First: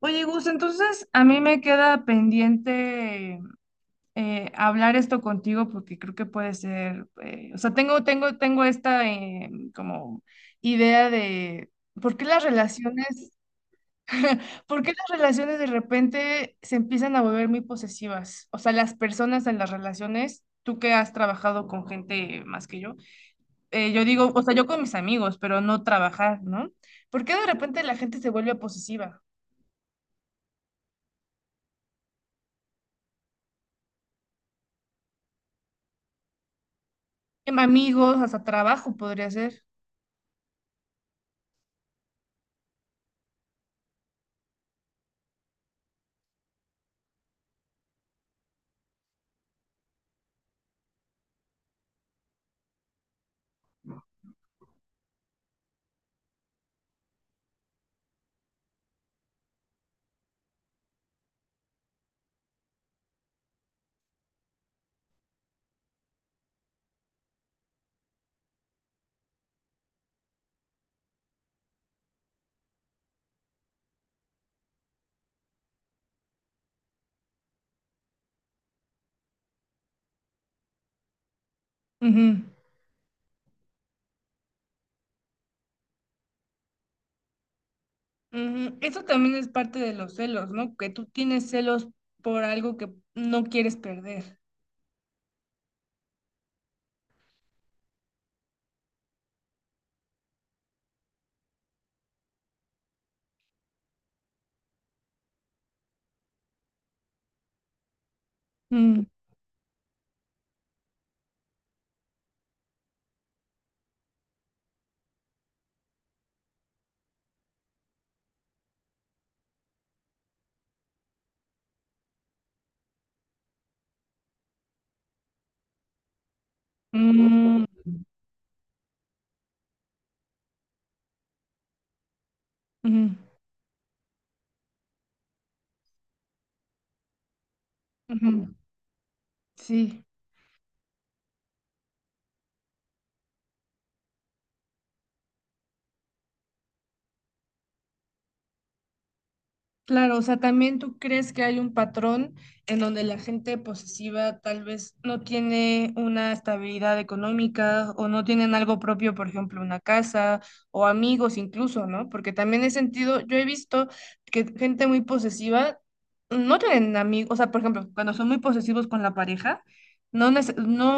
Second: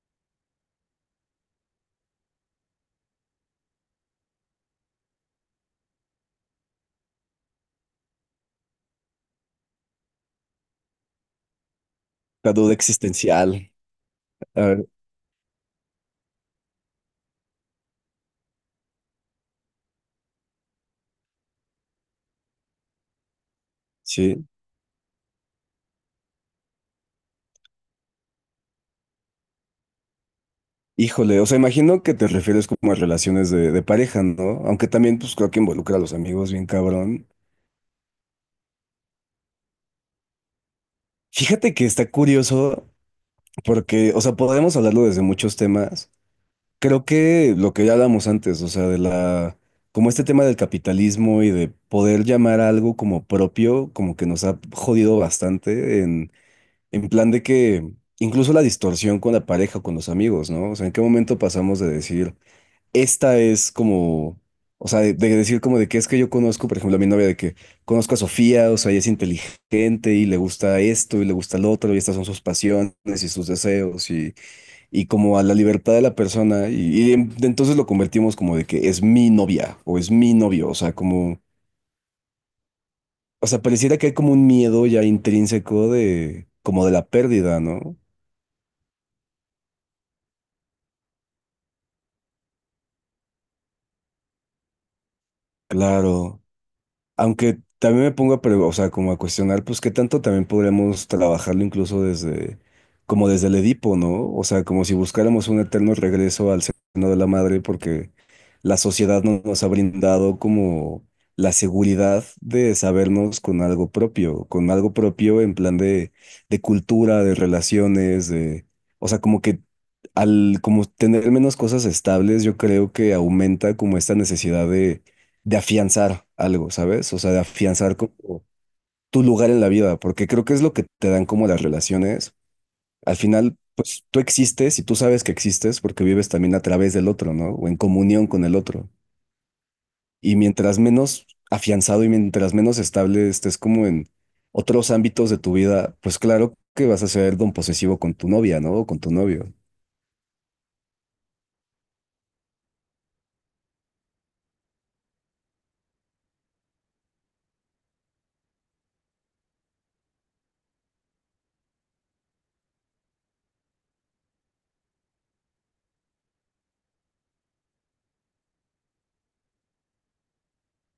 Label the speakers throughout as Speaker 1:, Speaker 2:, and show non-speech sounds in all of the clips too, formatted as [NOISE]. Speaker 1: Oye, Gus, entonces a mí me queda pendiente hablar esto contigo porque creo que puede ser, o sea, tengo esta como idea de por qué las
Speaker 2: La duda
Speaker 1: relaciones,
Speaker 2: existencial.
Speaker 1: [LAUGHS]
Speaker 2: A
Speaker 1: por qué las relaciones de repente se empiezan a volver muy posesivas. O sea, las personas en las relaciones, tú que has trabajado con gente más que yo, yo digo, o
Speaker 2: sí.
Speaker 1: sea, yo con mis amigos, pero no trabajar, ¿no? ¿Por qué de repente la gente se vuelve posesiva?
Speaker 2: Híjole, o sea, imagino que te refieres como a relaciones de pareja, ¿no? Aunque también, pues creo que involucra a los amigos, bien cabrón.
Speaker 1: Amigos, hasta trabajo podría ser.
Speaker 2: Fíjate que está curioso porque, o sea, podemos hablarlo desde muchos temas. Creo que lo que ya hablamos antes, o sea, de la, como este tema del capitalismo y de poder llamar a algo como propio, como que nos ha jodido bastante en plan de que incluso la distorsión con la pareja o con los amigos, ¿no? O sea, ¿en qué momento pasamos de decir, esta es como, o sea, de decir como de que es que yo conozco, por ejemplo, a mi novia de que conozco a Sofía, o sea, ella es inteligente y le gusta esto y le gusta lo otro y estas son sus pasiones y sus deseos y como a la libertad de la persona y entonces lo convertimos como de que es mi novia o es mi novio, o sea, como,
Speaker 1: Ujú,
Speaker 2: o sea, pareciera que hay como un miedo ya intrínseco como de la pérdida, ¿no?
Speaker 1: ujú. Eso también es parte de los celos, ¿no? Que tú tienes celos por algo que no quieres perder.
Speaker 2: Claro. Aunque también me pongo a, o sea, como a cuestionar, pues qué tanto también podríamos trabajarlo incluso como desde el Edipo, ¿no? O sea, como si buscáramos un eterno regreso al seno de la madre, porque la
Speaker 1: Mm,
Speaker 2: sociedad no nos ha brindado como la seguridad de sabernos con algo propio en plan de cultura, de relaciones, o sea, como que al como tener menos cosas estables, yo creo que aumenta como esta necesidad de afianzar algo, ¿sabes? O sea, de
Speaker 1: mm,
Speaker 2: afianzar como tu lugar en la vida, porque creo que es lo que te dan como las relaciones.
Speaker 1: ujú,
Speaker 2: Al final, pues tú existes y tú sabes que existes porque vives también a través del otro, ¿no? O en comunión con
Speaker 1: ujú.
Speaker 2: el otro.
Speaker 1: Sí.
Speaker 2: Y mientras menos afianzado y mientras menos estable estés como en otros ámbitos de tu vida, pues claro que vas a ser don posesivo con tu novia, ¿no? O con tu novio.
Speaker 1: Claro, o sea, también tú crees que hay un patrón en donde la gente posesiva tal vez no tiene una estabilidad económica o no tienen algo propio, por ejemplo, una casa o amigos incluso, ¿no? Porque también he sentido, yo he visto que gente muy posesiva no tienen amigos, o sea, por ejemplo, cuando son muy posesivos con la pareja, no,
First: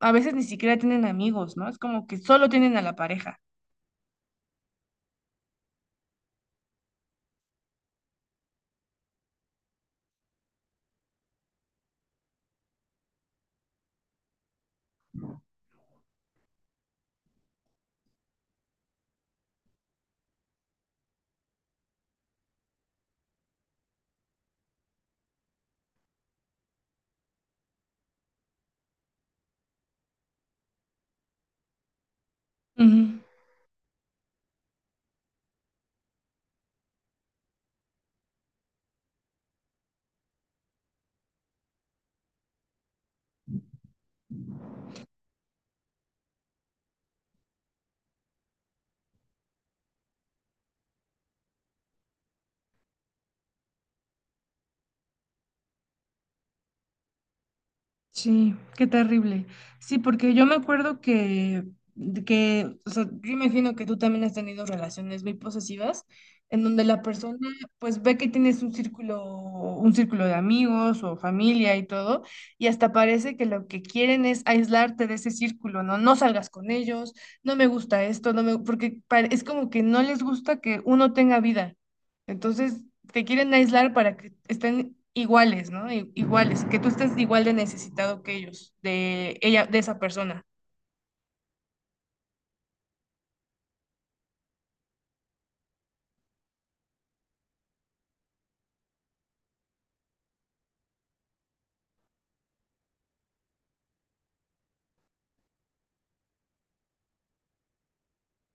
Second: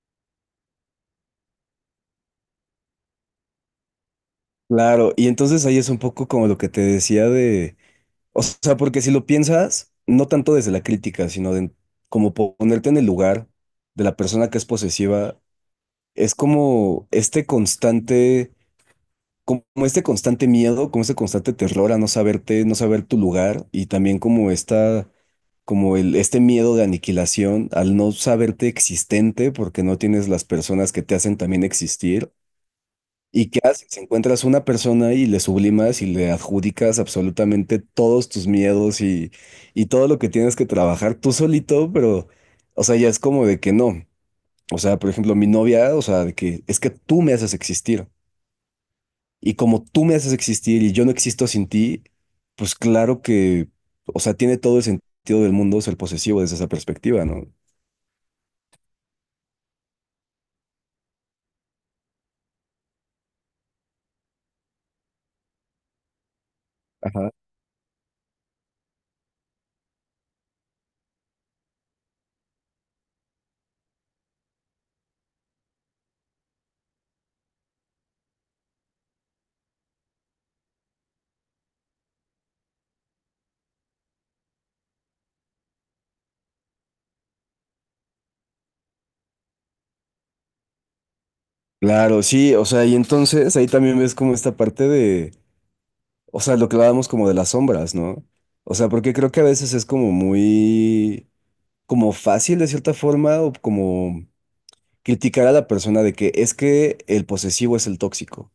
Speaker 1: a veces ni siquiera tienen amigos, ¿no? Es como que solo tienen a la pareja.
Speaker 2: Claro, y entonces ahí es un poco como lo que te decía de. O sea, porque si lo piensas, no tanto desde la crítica, sino de como ponerte en el lugar de la persona que es posesiva, es como este constante miedo, como este constante terror a no saberte, no saber tu lugar y también como esta, como el, este miedo de aniquilación al no saberte existente porque no tienes las personas que te hacen también existir. ¿Y qué haces? Encuentras una persona y le sublimas y le adjudicas absolutamente todos tus miedos y todo lo que tienes que trabajar tú solito, pero, o sea, ya es como de que no. O sea, por ejemplo, mi novia, o sea, de que es que tú me haces existir. Y como tú me haces existir y yo no existo sin ti, pues claro que, o sea, tiene todo el sentido del mundo ser posesivo desde esa perspectiva, ¿no?
Speaker 1: Sí, qué terrible. Sí, porque yo me acuerdo o sea, yo imagino que tú también has tenido relaciones muy posesivas, en donde la
Speaker 2: Ajá.
Speaker 1: persona pues ve que tienes un círculo de amigos o familia y todo, y hasta parece que lo que quieren es aislarte de ese círculo, ¿no? No salgas con ellos, no me gusta esto, no me, porque es como que no les gusta que uno tenga vida. Entonces, te quieren aislar para que estén iguales, ¿no? Iguales, que tú estés igual de necesitado que ellos, de ella, de esa persona.
Speaker 2: Claro, sí, o sea, y entonces ahí también ves como esta parte de. O sea, lo que hablábamos como de las sombras, ¿no? O sea, porque creo que a veces es como muy, como fácil de cierta forma, o como criticar a la persona de que es que el posesivo es el tóxico.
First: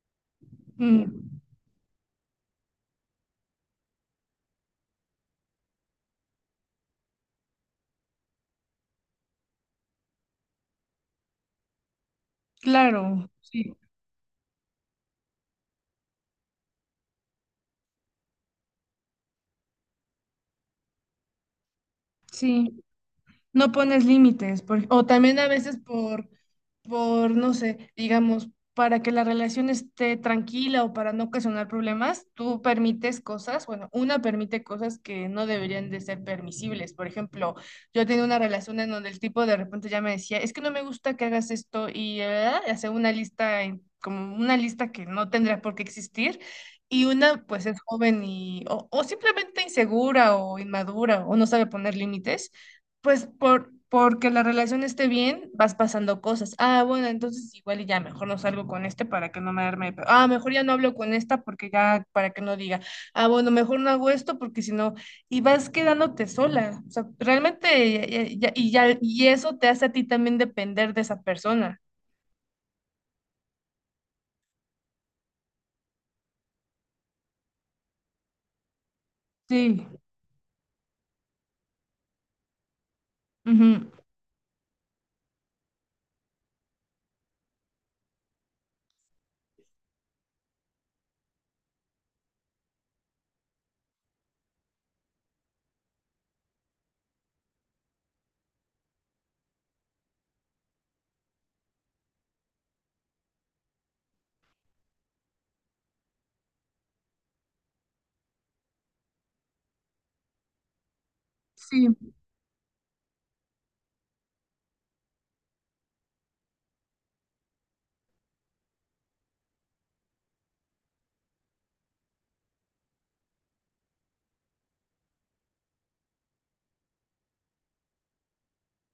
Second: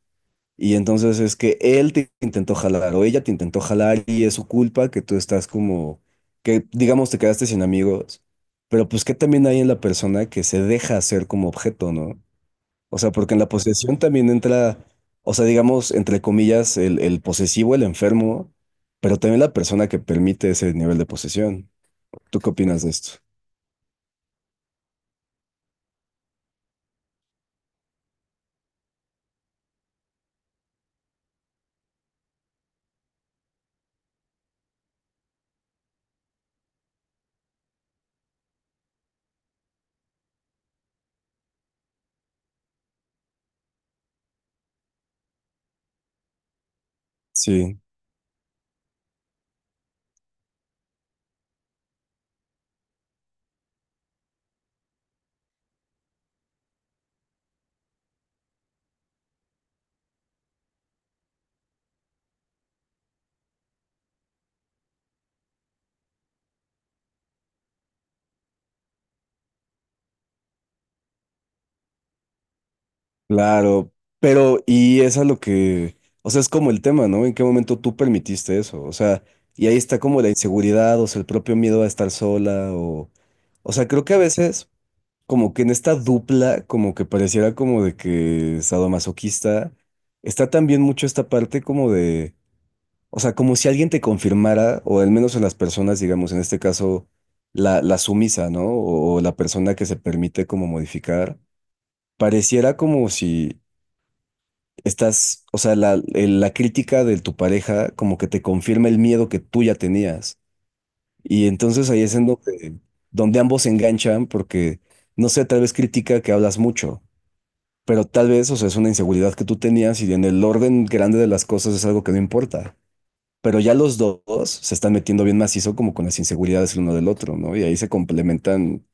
Speaker 2: Y entonces es
Speaker 1: Mm,
Speaker 2: que él te intentó jalar o ella te intentó jalar y es su culpa que tú estás como, que digamos te quedaste sin amigos. Pero pues que también hay en la persona que se deja hacer como objeto, ¿no? O sea,
Speaker 1: claro,
Speaker 2: porque en la
Speaker 1: sí,
Speaker 2: posesión también entra, o sea, digamos, entre comillas, el posesivo, el enfermo, pero también la persona que permite ese nivel de posesión. ¿Tú qué
Speaker 1: sí.
Speaker 2: opinas de esto?
Speaker 1: No pones límites, o también a veces por, no sé, digamos, para que la relación esté tranquila o para no ocasionar problemas, tú permites cosas, bueno, una permite cosas que no deberían de ser permisibles. Por ejemplo, yo tenía una relación en donde el tipo de repente ya me decía, es que no me gusta que hagas esto y hace una lista, como una lista que no tendría por qué existir. Y una, pues es
Speaker 2: Sí,
Speaker 1: joven y, o simplemente insegura o inmadura o no sabe poner límites. Pues porque la relación esté bien, vas pasando cosas. Ah, bueno, entonces igual y ya mejor no salgo con este para que no me arme. Ah, mejor ya no hablo con esta porque ya para que no diga. Ah, bueno, mejor no hago esto porque si no. Y vas quedándote sola. O sea, realmente, y ya, y eso te hace a ti también depender de esa persona.
Speaker 2: claro, pero y es a lo que, o sea, es como el tema, ¿no? ¿En qué momento tú permitiste eso? O sea, y ahí
Speaker 1: Sí.
Speaker 2: está como la inseguridad, o sea, el propio miedo a estar sola, o sea,
Speaker 1: Ujú.
Speaker 2: creo que a veces, como que en esta dupla, como que pareciera como de que sadomasoquista, está también mucho esta parte como de. O sea, como si alguien te confirmara, o al menos en las personas, digamos, en este caso, la sumisa, ¿no? O la persona que se permite como modificar, pareciera como si estás, o sea, la crítica de tu pareja como que te confirma el miedo que tú ya tenías. Y
Speaker 1: Sí.
Speaker 2: entonces ahí es en donde, ambos se enganchan porque, no sé, tal vez critica que hablas mucho, pero tal vez, o sea, es una inseguridad que tú tenías y en el orden grande de las cosas es algo que no importa. Pero ya los dos se están metiendo bien macizo como con las inseguridades el uno del otro, ¿no? Y ahí se complementan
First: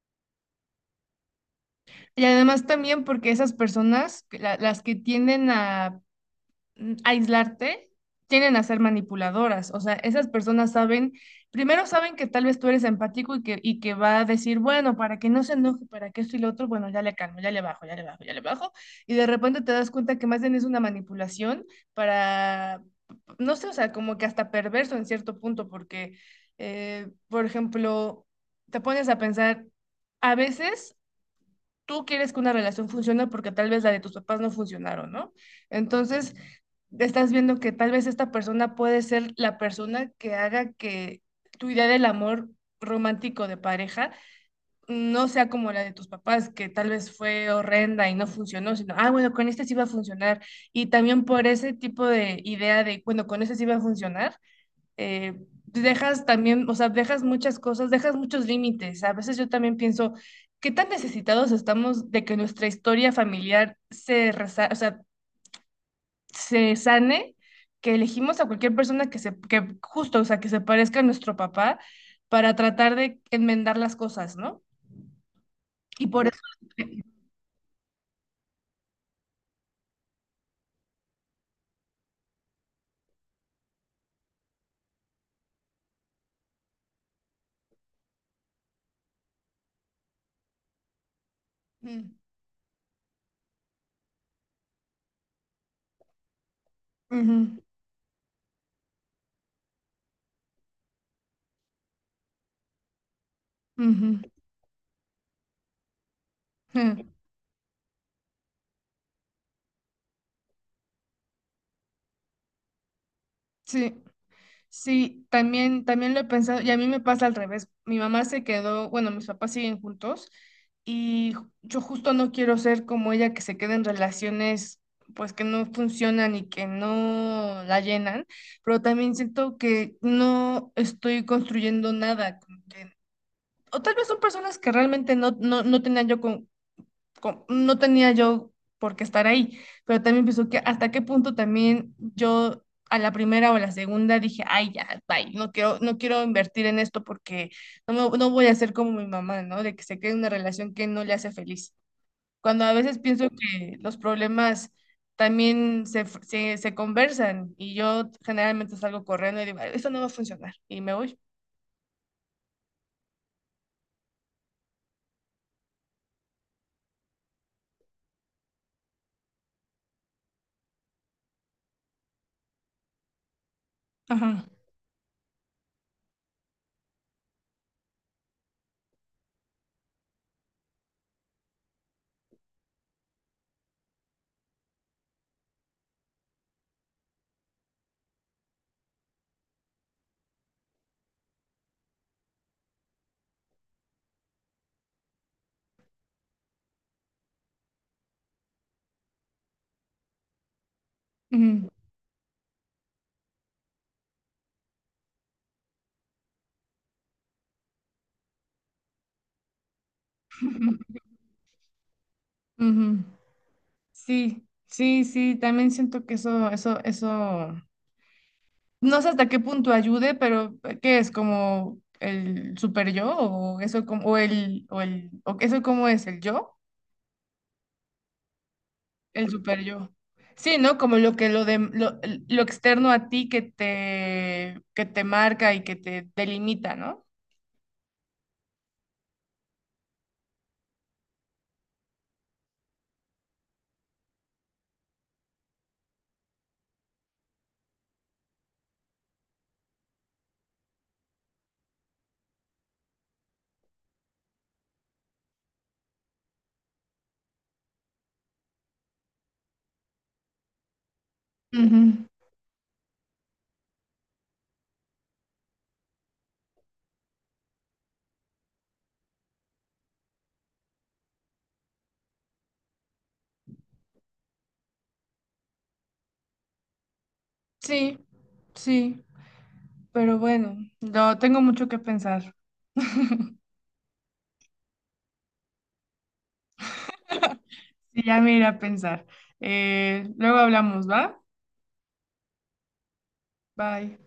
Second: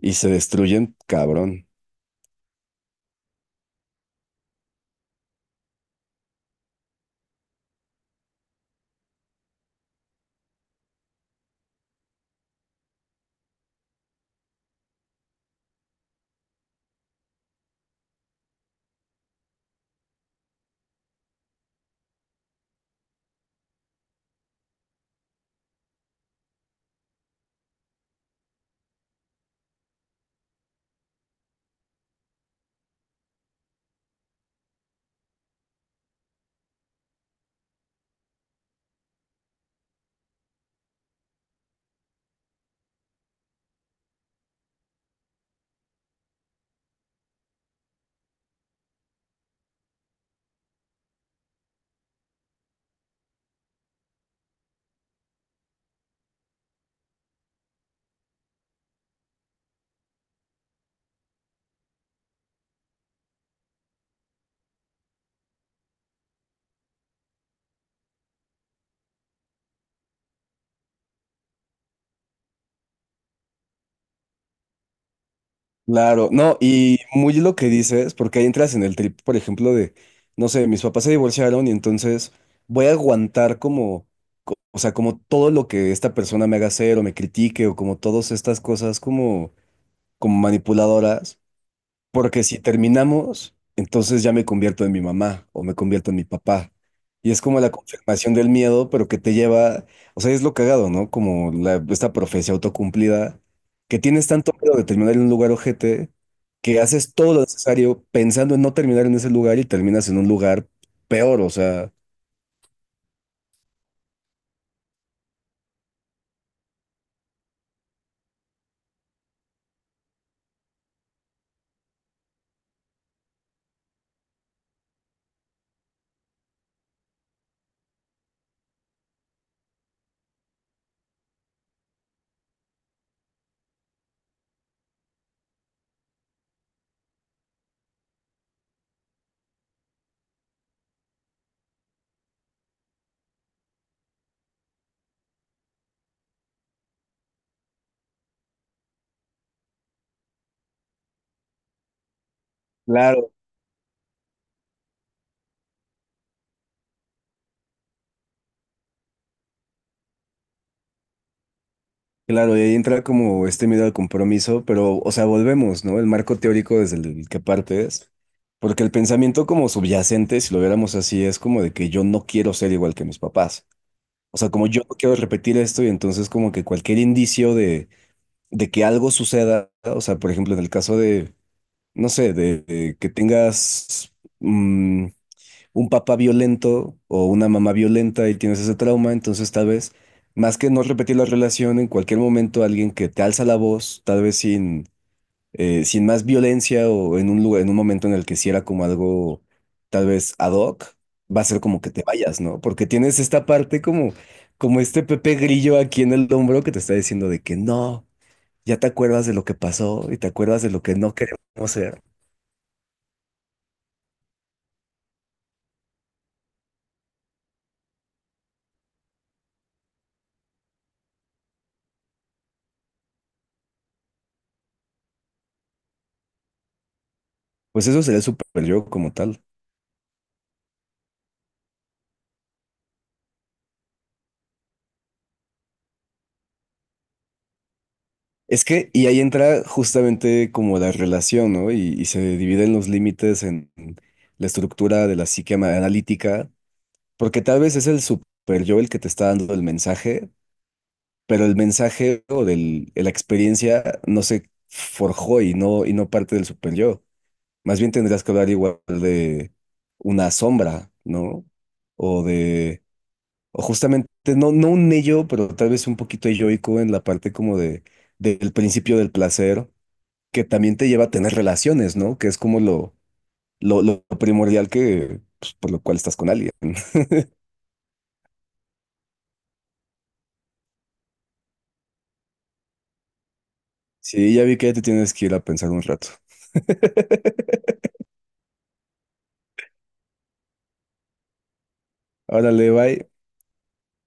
Speaker 2: y se destruyen, cabrón.
Speaker 1: Y además también porque esas personas, que las que tienden a aislarte, tienden a ser manipuladoras. O sea, esas personas saben, primero saben que tal vez tú eres empático y que va a decir, bueno, para que no se enoje, para que esto y lo otro, bueno, ya le calmo, ya le bajo, ya le bajo, ya le bajo. Y de repente te das cuenta que más bien es una manipulación para, no sé, o sea, como que hasta perverso en cierto punto, porque, por ejemplo, te pones a pensar, a veces tú quieres que una relación funcione porque tal vez la de tus papás no funcionaron, ¿no? Entonces, estás viendo que tal vez esta persona puede ser la persona que haga que tu idea del amor romántico de pareja no sea como la de tus papás, que tal vez fue horrenda y no funcionó, sino, ah, bueno, con este sí va a funcionar. Y también por ese tipo de idea de, bueno, con este sí va a funcionar, dejas también, o sea, dejas muchas cosas, dejas muchos límites. A veces yo también pienso, ¿qué tan necesitados estamos de que nuestra historia familiar se, resa o sea, se sane? Que elegimos a cualquier persona que que justo, o sea, que se parezca a nuestro papá para tratar de enmendar las cosas, ¿no? Y por
Speaker 2: Claro,
Speaker 1: eso...
Speaker 2: no, y muy lo que dices, porque ahí entras en el trip, por ejemplo, no sé, mis papás se divorciaron y entonces voy a aguantar como, o sea, como todo lo que esta persona me haga hacer o me critique o como todas estas cosas como, como manipuladoras.
Speaker 1: Mm,
Speaker 2: Porque si terminamos, entonces ya me convierto en mi mamá o me convierto en mi papá. Y es
Speaker 1: ujú,
Speaker 2: como la confirmación del miedo, pero que te lleva, o sea, es lo cagado, ¿no? Como esta profecía autocumplida, que
Speaker 1: ujú,
Speaker 2: tienes tanto miedo de terminar en un lugar ojete, que
Speaker 1: ujú.
Speaker 2: haces todo lo necesario pensando en no terminar en ese lugar y terminas en un lugar peor, o sea.
Speaker 1: Sí. Sí, también, también lo he pensado y a mí me pasa al revés. Mi mamá se quedó, bueno, mis papás siguen juntos y yo justo no quiero ser como ella que se queda en relaciones pues que no funcionan y que no la llenan, pero también siento que no estoy construyendo nada. O tal vez son personas que realmente no tenía yo por qué estar ahí, pero también pienso que hasta qué punto también yo a la primera o a la segunda dije, ay, ya, bye, no quiero, invertir en esto porque no voy a ser como mi mamá, ¿no? De que se quede en una relación que no le hace feliz. Cuando a veces pienso
Speaker 2: Claro.
Speaker 1: que los problemas también se conversan y yo generalmente salgo corriendo y digo, "Ay, eso no va a funcionar y me voy."
Speaker 2: Claro, y ahí entra como este miedo al compromiso, pero, o sea, volvemos, ¿no? El marco teórico desde el que partes, porque el pensamiento como subyacente, si lo viéramos así, es como de que yo no quiero ser igual que mis papás. O
Speaker 1: Ajá.
Speaker 2: sea, como yo no quiero repetir esto y entonces como que cualquier indicio de que algo suceda, o sea, por ejemplo, en el caso de, no sé, de, que tengas, mm, un papá violento o una mamá violenta y tienes ese trauma, entonces tal vez, más que no repetir la relación, en cualquier momento alguien que te alza la voz, tal vez sin más violencia o en un lugar, en un momento en el que si era como algo tal vez ad hoc, va a ser
Speaker 1: Ujú.
Speaker 2: como que te vayas, ¿no? Porque tienes esta parte como este Pepe Grillo aquí en el hombro que te está diciendo de que no. Ya te acuerdas de lo que pasó y te acuerdas de lo que
Speaker 1: Ujú.
Speaker 2: no queremos ser.
Speaker 1: Ujú. Sí, sí, sí, también siento que eso, no sé hasta qué punto ayude, pero ¿qué es como el super yo o eso como, o eso cómo es el yo,
Speaker 2: Pues eso sería el super yo como
Speaker 1: el
Speaker 2: tal.
Speaker 1: super yo? Sí, ¿no? Como lo que lo de lo externo a ti que que te marca y que te delimita, ¿no?
Speaker 2: Es que, y ahí entra justamente como la relación, ¿no? Y se dividen los límites en la estructura de la psique analítica, porque tal vez es el super yo el que te está dando el mensaje, pero el mensaje o del, la experiencia no se forjó y no, parte del super yo. Más bien tendrías que hablar igual de una sombra, ¿no?
Speaker 1: Ujú.
Speaker 2: O de, o justamente, no un ello, pero tal vez un poquito elloico en la parte como del principio del placer que también te lleva a tener relaciones, ¿no? Que es como lo, lo primordial que, pues, por lo cual estás con alguien. [LAUGHS]
Speaker 1: Sí, sí, pero bueno, no, tengo mucho que pensar.
Speaker 2: Sí, ya vi que ya te tienes que ir a pensar un rato.
Speaker 1: Sí, ya me iré a pensar. Luego hablamos, ¿va?
Speaker 2: Órale, bye.
Speaker 1: Bye.